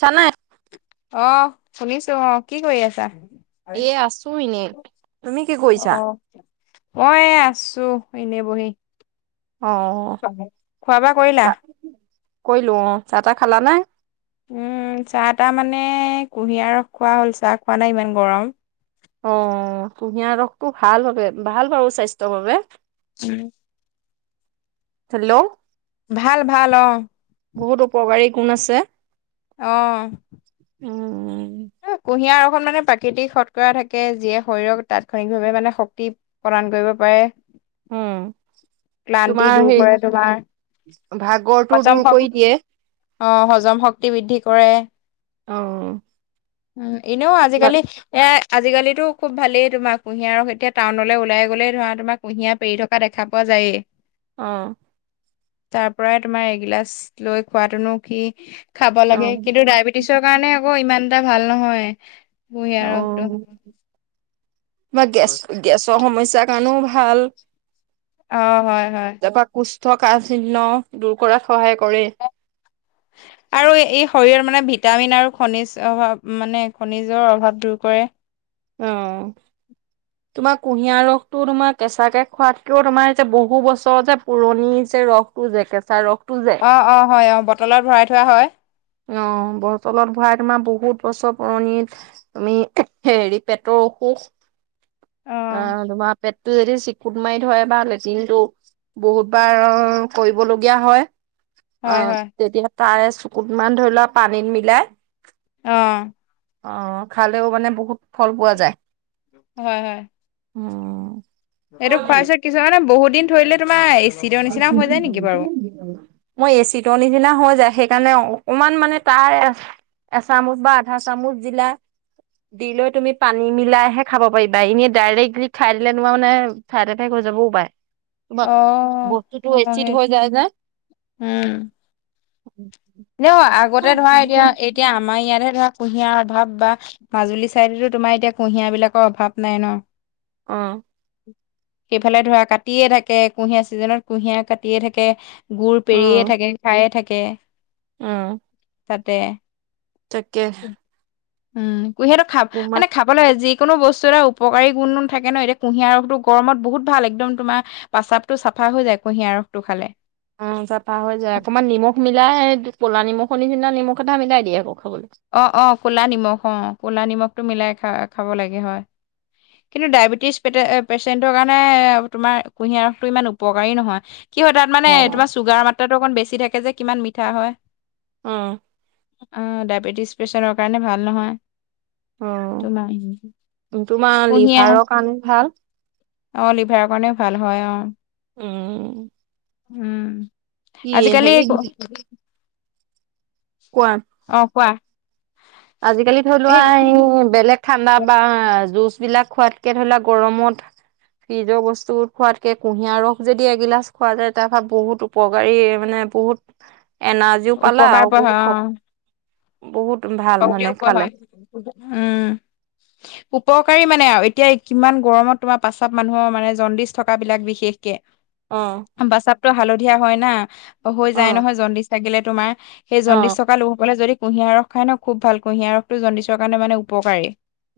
চানাই- অ শুনিছো অ কি কৰি আছা? এ আছো এনেই, তুমি কি কৰিছা? অঁ এ আছো এনেই বহি। অঁ অঁ খোৱা বোৱা কৰিলা? কৰিলো অঁ, চাহ তাহ খালা নে? উম চাহ তাহ মানে কুঁহিয়াৰ ৰস খোৱা হ'ল, চাহ খোৱা নাই ইমান গৰম। অ কুঁহিয়াৰ ৰসটো ভাল হবে ভাল বাৰু স্বাস্থ্যৰ বাবে। উম। হেল্ল' ভাল ভাল অঁ বহুত উপকাৰী গুণ আছে। অঁ উম কুঁহিয়াৰ ৰসত মানে প্ৰাকৃতিক শৎকৰা থাকে যিয়ে শৰীৰক তাৎক্ষণিকভাৱে মানে শক্তি- প্ৰদান কৰিব পাৰে। উম ক্লান্তি তোমাৰ দূৰ সেই কৰে, তোমাৰ ভাগৰটো দূৰ হজম কৰি দিয়ে। শ- অ হজম শক্তি বৃদ্ধি কৰে। অ উম এনেও অ আজিকালি এ আজিকালিতো- খুব ভালেই তোমাৰ কুঁহিয়াৰ ৰস এতিয়া টাউনলৈ ওলাই গ'লেই ধৰা তোমাৰ কুঁহিয়াৰ পেৰি থকা দেখা পোৱা যায়েই। অঁ তাৰ পৰাই তোমাৰ এগিলাচ লৈ খোৱাতোনো কি- খাব লাগে কিন্তু ডায়বেটিছৰ কাৰণে আকৌ ইমান এটা ভাল নহয় অ কুহিয়াৰ ৰসটো। বা গেছ গেছৰ সমস্যাৰ কাৰণেও ভাল। অ হয় হয়। তাৰপৰা কুষ্ঠ কাহ চিহ্ন দূৰ কৰাত সহায় কৰে। আৰু আৰু এই শৰীৰৰ মানে ভিটামিন আৰু খনিজ অভাৱ মানে খনিজৰ অভাৱ দূৰ কৰে। অঁ উ [inaudible] তোমাৰ কুঁহিয়াৰ ৰসতো তোমাৰ কেঁচাকে খোৱাতকেও তোমাৰ এতিয়া বহু বছৰ যে পুৰণি যে ৰস- জ কেচা ৰসতো যে- অঁ অ হয় অঁ বটলত ভৰাই থোৱা হয়। অঁ বতলত ভৰাই তোমাৰ বহুত বছৰ পুৰণি- আমি হেৰি পেটৰ অসুখ, অ আহ তোমাৰ- পেটটো যদি চিকুট মাৰি থয় বা লেটিনটো। বহুত বাৰ কৰিবলগীয়া হয়। অ হয় হয় তেতিয়া তাৰে চুকুত মান ধৰি লোৱা পানীত মিলাই- অ অ খালেও মানে বহুত ফল পোৱা যায়। হয় হয়। অঁ এইটো খোৱাইছে কিছুমানে বহু দিন থৈ দিলে তোমাৰ- এচিডৰ পে নিচিনা হৈ যায় [unintelligible] নেকি বাৰু মই এচিতৰ নিচিনা হৈ যায় সেইকাৰণে অকণমান মানে তাৰ আ- এচামুচ বা আধা চামুচ দিলা। দিলৈ তুমি পানী মিলাইহে খাব পাৰিবা, এনেই ডাইৰেক্টলি খাই দিলে তোমাৰ মানে- চাইদ এফেক্ট হৈ যাব পায়ে। অ বস্তুতটো অ', এচিড সেই হৈ যায় যে। উম উম [inaudible] এনেও আগতে ধৰা এতিয়া এতিয়া আমাৰ ইয়াতেহে ধৰা কুঁহিয়াৰ অভাৱ বা- মাজুলী চাইডেতো তোমাৰ এতিয়া কুঁহিয়া বিলাকৰ অভাৱ নাই ন। অঁ সেইফালে ধৰা কাটিয়ে থাকে, কুঁহিয়াৰ ছিজনত কুঁহিয়াৰ কাটিয়ে থাকে। গুৰ অ পেৰিয়ে থাকে খায়ে থাকে। উম তাতে তাকে উম কুহিয়াটো খাব তোমাক মানে খাব- বোলে যিকোনো বস্তু এটা উপকাৰী গুণ থাকে ন এতিয়া কুঁহিয়াৰ ৰসটো গৰমত বহুত ভাল একদম তোমাৰ- প্ৰাস্ৰাৱটো চাফা হৈ যায় কুঁহিয়াৰ ৰসটো খালে। অ চাফা হৈ যায় অকণমান নিমখ মিলাই কলা নিমখৰ নিচিনা নিমখ এটা মিলাই দিয়ে আকৌ খাবলৈ। অঁ অঁ ক'লা নিমখ অঁ ক'লা নিমখটো মিলাই খা খাব লাগে হয়। কিন্তু ডায়েবেটিছে পেচেণ্টৰ কাৰণে তোমাৰ কুঁহিয়াৰ ৰসটো ইমান উপকাৰী নহয়। কি হয় তাত অ মানে তোমাৰ চুগাৰ মাত্ৰাটো অকণ বেছি থাকে যে কিমান মিঠা হয়। উম। ডায়েবেটিছ পেচেণ্টৰ কাৰণে ভাল নহয়। অ তোমাৰ তোমাৰ লিভাৰৰ কুঁহিয়াৰ- কাৰণে ভাল অ, লিভাৰৰ কাৰণেও ভাল হয়। অ' উম'। উম' কি আজিকালি হেৰি ক কোৱা অ‌ঁ কোৱা। আজিকালি ধৰি লোৱা এই বেলেগ ঠাণ্ডা বা জুচ বিলাকত- এতিয়া ধৰি লোৱা গৰমত ফ্ৰিজৰ বস্তু খোৱাতকে, কুঁহিয়াৰ ৰস যদি এগিলাচ খোৱা যায়, তাৰপা বহুত উপকাৰী মানে বহুত এনাৰ্জিও পালা উপকাৰ আৰু পোৱা হয় অ' বহুত-বহুত ভাল শক্তিও মানে পোৱা খালে। হয় উম' উপকাৰী মানে আৰু এতিয়া কিমান গৰমত তোমাৰ প্ৰস্ৰাৱ মানুহৰ মানে জণ্ডিচ থকা বিলাক বিশেষকে। অ' প্ৰস্ৰাৱটো হালধীয়া হয় না, হৈ যায় অ', নহয় জণ্ডিচ থাকিলে তোমাৰ। সেই জণ্ডিচ অ', থকা লোকসকলে যদি কুঁহিয়াৰ ৰস খায় ন খুব ভাল, কুঁহিয়াৰ ৰসটো জণ্ডিচৰ কাৰণে মানে উপকাৰী।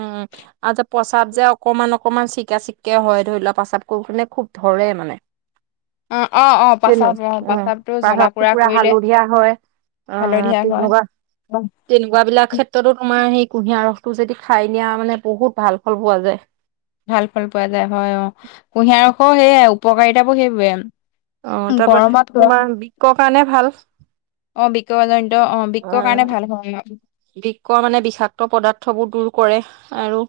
উম' আৰু যে প্ৰস্ৰাৱ যে অকমান-অকমান চিকা- চিকে হয়, ধৰি লোৱা প্ৰস্ৰাৱ কৰি পিনে খুব ধৰে মানে। অ-অ-অ তেনো প্ৰস্ৰাৱ, উম, অ'প্ৰস্ৰাৱটো প্ৰস্ৰাৱটো জ্বলা-পুৰা পুৰা কৰিলে। হালধীয়া হয়। অ', হালধীয়া হয়। তেনেকুৱা অ' তেনেকুৱা বিলাক ক্ষেত্ৰতো তোমাৰ সেই কুঁহিয়াৰ ৰস টো যদি খায় দিয়া, মানে বহুত ভাল ফল পোৱা যায়। ভাল ফল পোৱা যায় হয়। অ' কুঁহিয়াৰ ৰসৰ সেইয়াই উপকাৰিতাবোৰ সেইবোৰে। অ, তাৰপা গৰমত তোমাৰ বিক্ক কাৰণে ভাল। অ, বিক্ক জনিত অ, বিক্ক কাৰণে ভাল হয়। বিক্ক মানে বিষাক্ত পদাৰ্থবোৰ দূৰ কৰে। আৰু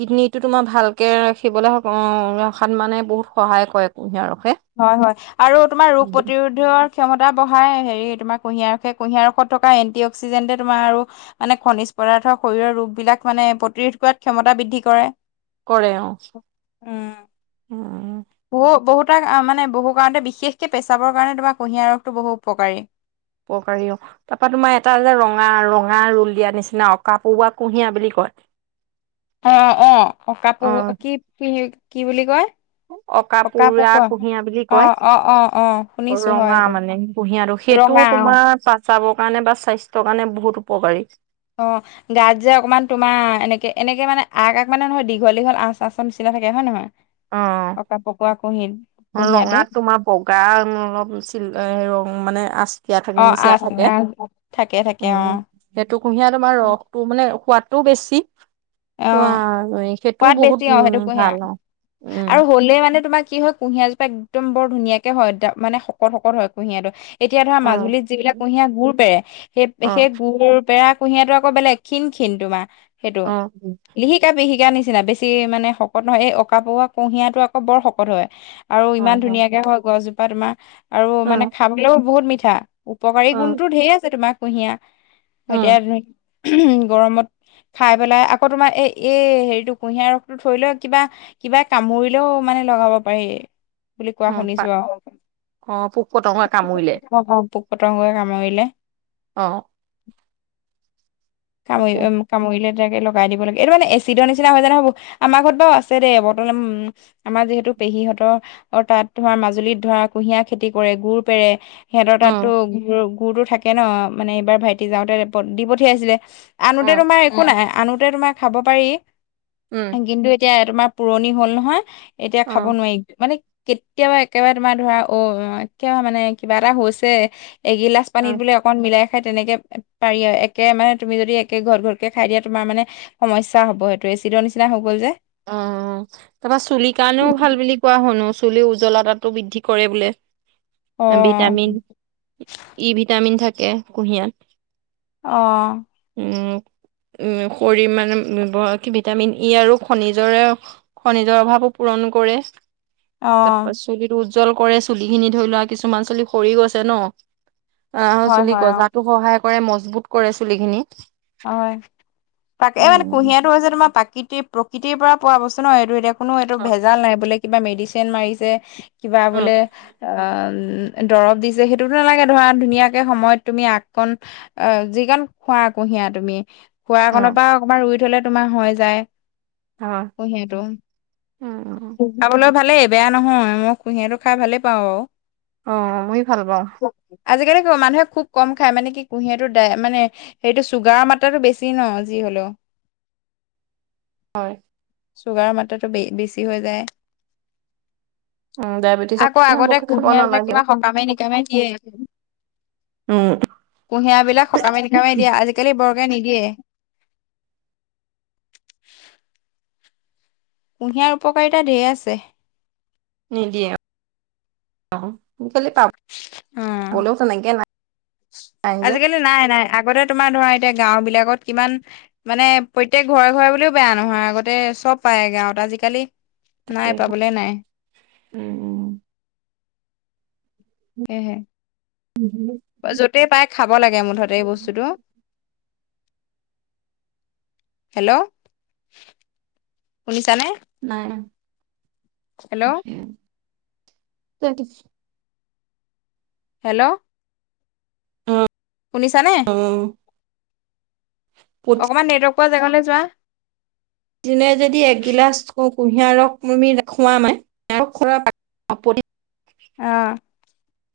কিডনীটো তোমাৰ ভালকে ৰাখিবলৈ হওক, অ'ৰখাত মানে বহুত সহায় কৰে কুঁহিয়াৰ ৰসে। হয়-হয় আৰু তোমাৰ ৰোগ প্ৰতিৰোধ ৰ ক্ষমতা বঢ়ায় হেৰি তোমাৰ কুঁহিয়াৰ ৰসে, কুঁহিয়াৰ ৰসত থকা এণ্টি অক্সিডেণ্টে তোমাৰ আৰু মানে খনিজ পদাৰ্থ শৰীৰৰ ৰোগবিলাক মানে প্ৰতিৰোধ কৰাত ক্ষমতা বৃদ্ধি কৰে। কৰে অ' উম। বহু-বহু তাক মানে বহু কাৰণতে, বিশেষকে প্ৰস্ৰাৱৰ কাৰণে তোমাৰ কুঁহিয়াৰ ৰসটো বহু উপকাৰী। উপকাৰী অ'। তাৰপা তোমাৰ এটা যে ৰঙা-ৰঙা ৰোল দিয়া নিচিনা, অকা পৌৱা কুঁহিয়া বুলি কয়। অ-অ, অকা পো অ', কি-কি-কি বুলি কয়? অকা পৰুৱা পকোৱা, কুঁহিয়া বুলি কয়। অ-অ-অ-অ শুনিছো হয় সেইটো। কুঁহিয়াটো, সেইটোও ৰঙা অ তোমাৰ প্ৰস্ৰাৱৰ কাৰণে বা স্বাস্থ্যৰ কাৰণে বহুত উপকাৰী। অ। গাত যে অকণমান তোমাৰ এনেকে-এনেকে মানে আগ-আগ মানে নহয় দীঘল-দীঘল আচ-আচ ৰ নিচিনা থাকে। হয় নহয়? অ। পকা পকোৱা কুহিত অ, ৰঙাত তোমাৰ বগা অলপ চিল এ ৰঙ মানে আছে। দিয়া অ থকা, নিচিনা আচ থাকে। আচ থাকে থাকে অ উম' সেইটো কুঁহিয়াৰ তোমাৰ ৰসটো মানে সোৱাদটো বেছি। অ, তো সেইটোও সোৱাদ বহুত বেছি অ, উম সেইটো কুঁহিয়াৰ ভাল অ'। উম, আৰু হ'লেই মানে তোমাৰ কি হয় কুঁহিয়াৰ জোপা একদম বৰ ধুনীয়াকে হয়। মানে শকত-শকত হয় কুঁহিয়াৰটো। এতিয়া ধৰা অ', মাজুলীত যিবিলাক কুঁহিয়াৰ গুৰ পেৰে, অ', সেই-সেই গুৰবোৰ পেৰা কুঁহিয়াৰটো আকৌ বেলেগ, ক্ষীণ-ক্ষীণ তোমাৰ সেইটো। অ', লিহিকা-পিহিকা নিচিনা বেছি মানে শকত নহয়। এই অকা পোৱা কুঁহিয়াটো আকৌ বৰ শকত হয়। আৰু ইমান ধুনীয়াকে হয় গছজোপা তোমাৰ আৰু মানে অ', খাবলৈও বহুত মিঠা। উপকাৰী অ', গুণটো ঢেৰ আছে তোমাৰ কুঁহিয়াৰ। এতিয়া উম, তুমি [unintelligible] উম' গৰমত খাই পেলাই আকৌ তোমাৰ এ এই হেৰিটো কুঁহিয়াৰ ৰসটো থৈ লয় কিবা কিবা কামুৰিলেও মানে লগাব পাৰি। বুলি কোৱা অ' পা শুনিছোঁ আৰু। অ' পোক পতংগই কামুৰিলে [unintelligible] পতংগই কামুৰিলে। অ'। [unintelligible] কামুৰিলে তেনেকে লগাই দিব লাগে। এইটো মানে এচিডৰ নিচিনা হয় জানা বো। আমাৰ ঘৰত বাৰু আছে দেই বটল আমাৰ যিহেতু পেহীহঁতৰ অ'- তাত ধৰা, মাজুলীত ধৰা কুঁহিয়াৰ খেতি কৰে, গুৰ পেৰে, সিহঁতৰ উম, তাতো গুৰ- গুৰো থাকে ন', মানে এইবাৰ ভাইটি যাওঁতে ৰেপদ দি পঠিয়াইছিলে। আনোতে অ', তোমাৰ একো নাই। আনোতে তোমাৰ খাব পাৰি। উম। কিন্তু এতিয়া তোমাৰ পুৰণি হ'ল নহয়, এতিয়া খাব অ', নোৱাৰি। মানে কেতিয়াবা একেবাৰে তোমাৰ ধৰা, অ' কিয় মানে কিবা এটা হৈছে, এগিলাচ অ'। পানীত বোলে অকণ মিলাই খাই তেনেকে পাৰি আৰু। একে মানে তুমি যদি একে ঘঢ়-ঘঢ়কে খাই দিয়া, তোমাৰ মানে সমস্যা হ'ব। সেইটো এচিডৰ নিচিনা হৈ গ'ল যে। অ'। তোমাৰ চুলিৰ কাৰণেও ভাল বুলি কোৱা শুনো। চুলিৰ উজ্জ্বলতাটো বৃদ্ধি কৰে বোলে। অ ভিটামিন- ই ভিটামিন থাকে কুঁহিয়াত। অ'। উম। উম শৰি- মানে ভ- কি ভিটামিন ই আৰু খনিজৰে- খনিজৰ অভাৱো পূৰণ কৰে। অ তাৰ পাছ চুলিটো উজ্জ্বল কৰে, চুলিখিনি ধৰি লোৱা, কিছুমান চুলি সৰি গৈছে ন'। অ' হয় চুলি হয় অ গজাতো সহায় কৰে, মজবুত কৰে চুলিখিনি। হয়। তাকে মানে কুঁহিয়াৰটো হৈছে তোমাৰ প্ৰাকৃতিৰ- প্ৰকৃতিৰ পৰা পোৱা বস্তু ন', এইটো এতিয়া কোনো এইটো অ ভেজাল নাই, বোলে কিবা মেডিচিন মাৰিছে, কিবা বোলে অ'- উম- দৰৱ দিছে, সেইটোতো নালাগে ধৰা, ধুনীয়াকে সময়ত তুমি আগকণ অ' যি কন খোৱা কুঁহিয়া তুমি, খোৱা অ অকণৰ পৰা অকণমান ৰুই থলে তোমাৰ হৈ যায়। হয় কুহিয়াটো। উম [inaudible] খাবলৈ ভালে। বেয়া নহয়। মই কুঁহিয়াৰটো খাই ভালেই পাওঁ বাও। অ' মই ভাল পাওঁ। আজিকালি ক- মানুহে খুব কম খায়, মানে কি কুঁহিয়াৰটো দ- মানে হেৰিটো ছুগাৰ মাত্ৰাটো বেছি ন', যি হ'লেও। হয়। ছুগাৰৰ মাত্ৰাটো বে- বেছি হৈ যায়। উম ডায়েবেটিছ আকৌ আগতে বৰকে খাব কুহিয়াৰক নালাগে কিবা সকামে-নিকামে দিয়ে। উম কুঁহিয়াৰবিলাক সকামে - নিকামে দিয়ে। আজিকালি বৰকে নিদিয়ে। কুঁহিয়াৰ উপকাৰীতা ঢেৰ আছে। নিদিয়ে। [inaudible] খালি পাবলেও তেনেকে নাই। নাই যে। আজিকালি নাই - নাই। ‌ আগতে তোমাৰ ধৰা, এতিয়া গাওঁবিলাকত কিমান মানে প্ৰত্যেক ঘৰে - ঘৰে বুলিও বেয়া নহয়। আগতে চব পায় গাঁৱত। আজিকালি নাই, তাকে পাবলে নাই। উম উম। সেয়েহে। [inaudible] য'তেই পাই খাব লাগে মুঠতে এই বস্তুটো। হেল্ল'? শুনিছানে? নাই। Hello [inaudible] hello? শুনিছানে? উম। অকমান নেটৱৰ্ক পোৱা জেগালৈ যোৱা। দিনে যদি একগিলাচ কু কুঁহিয়াৰ ৰস তুমি খোৱা মানে তাৰ পৰা কি অঁ।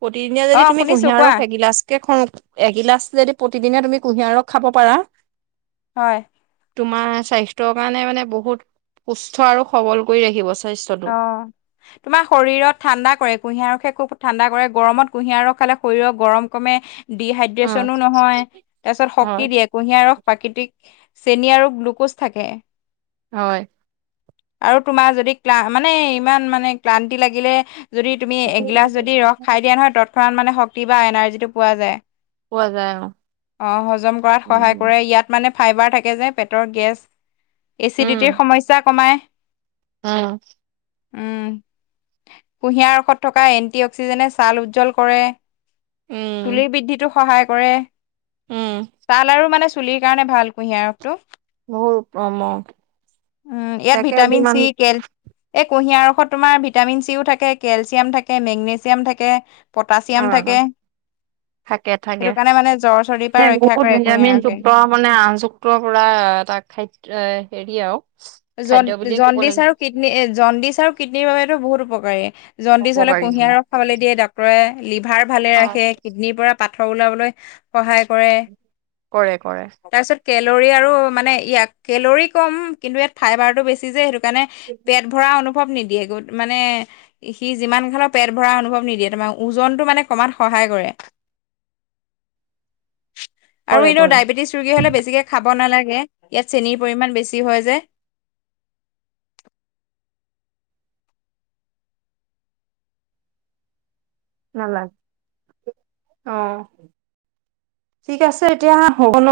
প্ৰতিদিনীয়া যদি তুমি কুঁহিয়াৰ ৰস এগিলাচ- কে খ- এগিলাচ যদি প্ৰতিদিনে তুমি কুঁহিয়াৰ ৰস খাব পাৰা হয়। তোমাৰ স্বাস্থ্যৰ কাৰণে মানে বহুত সুস্থ আৰু সবল কৰি ৰাখিব। স্বা অঁ। তোমাৰ শৰীৰত ঠাণ্ডা কৰে কুঁহিয়াৰ ৰসে খুব ঠাণ্ডা কৰে গৰমত কুঁহিয়াৰ ৰস খালে শৰীৰক গৰম কমে উম ডিহাইড্ৰেচনো নহয়, তাৰপিছত হয় শক্তি দিয়ে কুঁহিয়াৰ ৰস প্ৰাকৃতিক চেনি আৰু গ্লুক'জ থাকে। হয়। আৰু তোমাৰ যদি ক্লা মানে ইমান মানে ক্লান্তি লাগিলে যদি তুমি এগিলাচ যদি ৰস খাই দিয়া নহয় তৎক্ষণাৎ মানে শক্তি বা এনাৰ্জিটো পোৱা যায়। পোৱা যায় অ। অঁ হজম কৰাত সহায় উম কৰে। ইয়াত- মানে ফাইবাৰ থাকে যে পেটৰ গেছ এচিডিটিৰ সমস্যা কমাই। অঁ। উম, কুঁহিয়াৰ ৰসত থকা এণ্টি অক্সিজেনে ছাল উজ্জ্বল কৰে। চুলিৰ উম বৃদ্ধিটো সহায় কৰে, উম। তাৰ- মানে চুলিৰ কাৰণে ভাল কুঁহিয়াৰ ৰসটো। বহুত উত্তম অঁ। উম ইয়াত ভিটামিন চি কেল- এই কুঁহিয়াৰ ৰসত তোমাৰ ভিটামিন চিও থাকে কেলছিয়াম থাকে মেগনেছিয়াম থাকে। অ পটাছিয়াম থাকে। থাকে থাকে। সেইটো কাৰণে মানে জ্বৰ চৰ্দিৰ মানে পৰা ৰক্ষা বহুত কৰে ভিটামিন কুঁহিয়াৰ যুক্ত ৰসে মানে আন যু পৰা এটা খাদ্য এ হেৰী আও- জন জণ্ডিছ আৰু কিডনী এ জণ্ডিছ আৰু কিডনীৰ বাবেটো বহুত উপকাৰি। জণ্ডিছ হ'লে উপকাৰী কুঁহিয়াৰ ৰস খাবলে দিয়ে। ডক্ত- ক্তৰে লিভাৰ ভালে অ ৰাখে কিডনীৰ পৰা পাথৰ ওলাবলৈ- সহায় কৰে। কৰে কৰে তাৰপিছত কেলৰি আৰু মানে ইয়াক কেলৰি কম কিন্তু ইয়াত ফাইবাৰটো বেছি যে সেইটো কাৰণে পেট- ভৰা অনুভৱ নিদিয়ে, গ মানে- সি যিমান খালো পেট ভৰা অনুভৱ নিদিয়ে, তোমাৰ ওজনটো মানে কমাত সহায় কৰে। [inaudible] আৰু কৰে এনেও কৰে ডায়েবেটিছ ৰোগী হ'লে বেছিকে খাব নালাগে। ইয়াত চেনিৰ পৰিমাণ বেছি হয় যে। নালাগে অঁ। ঠিক আছে এতিয়া বা হ'ব ন।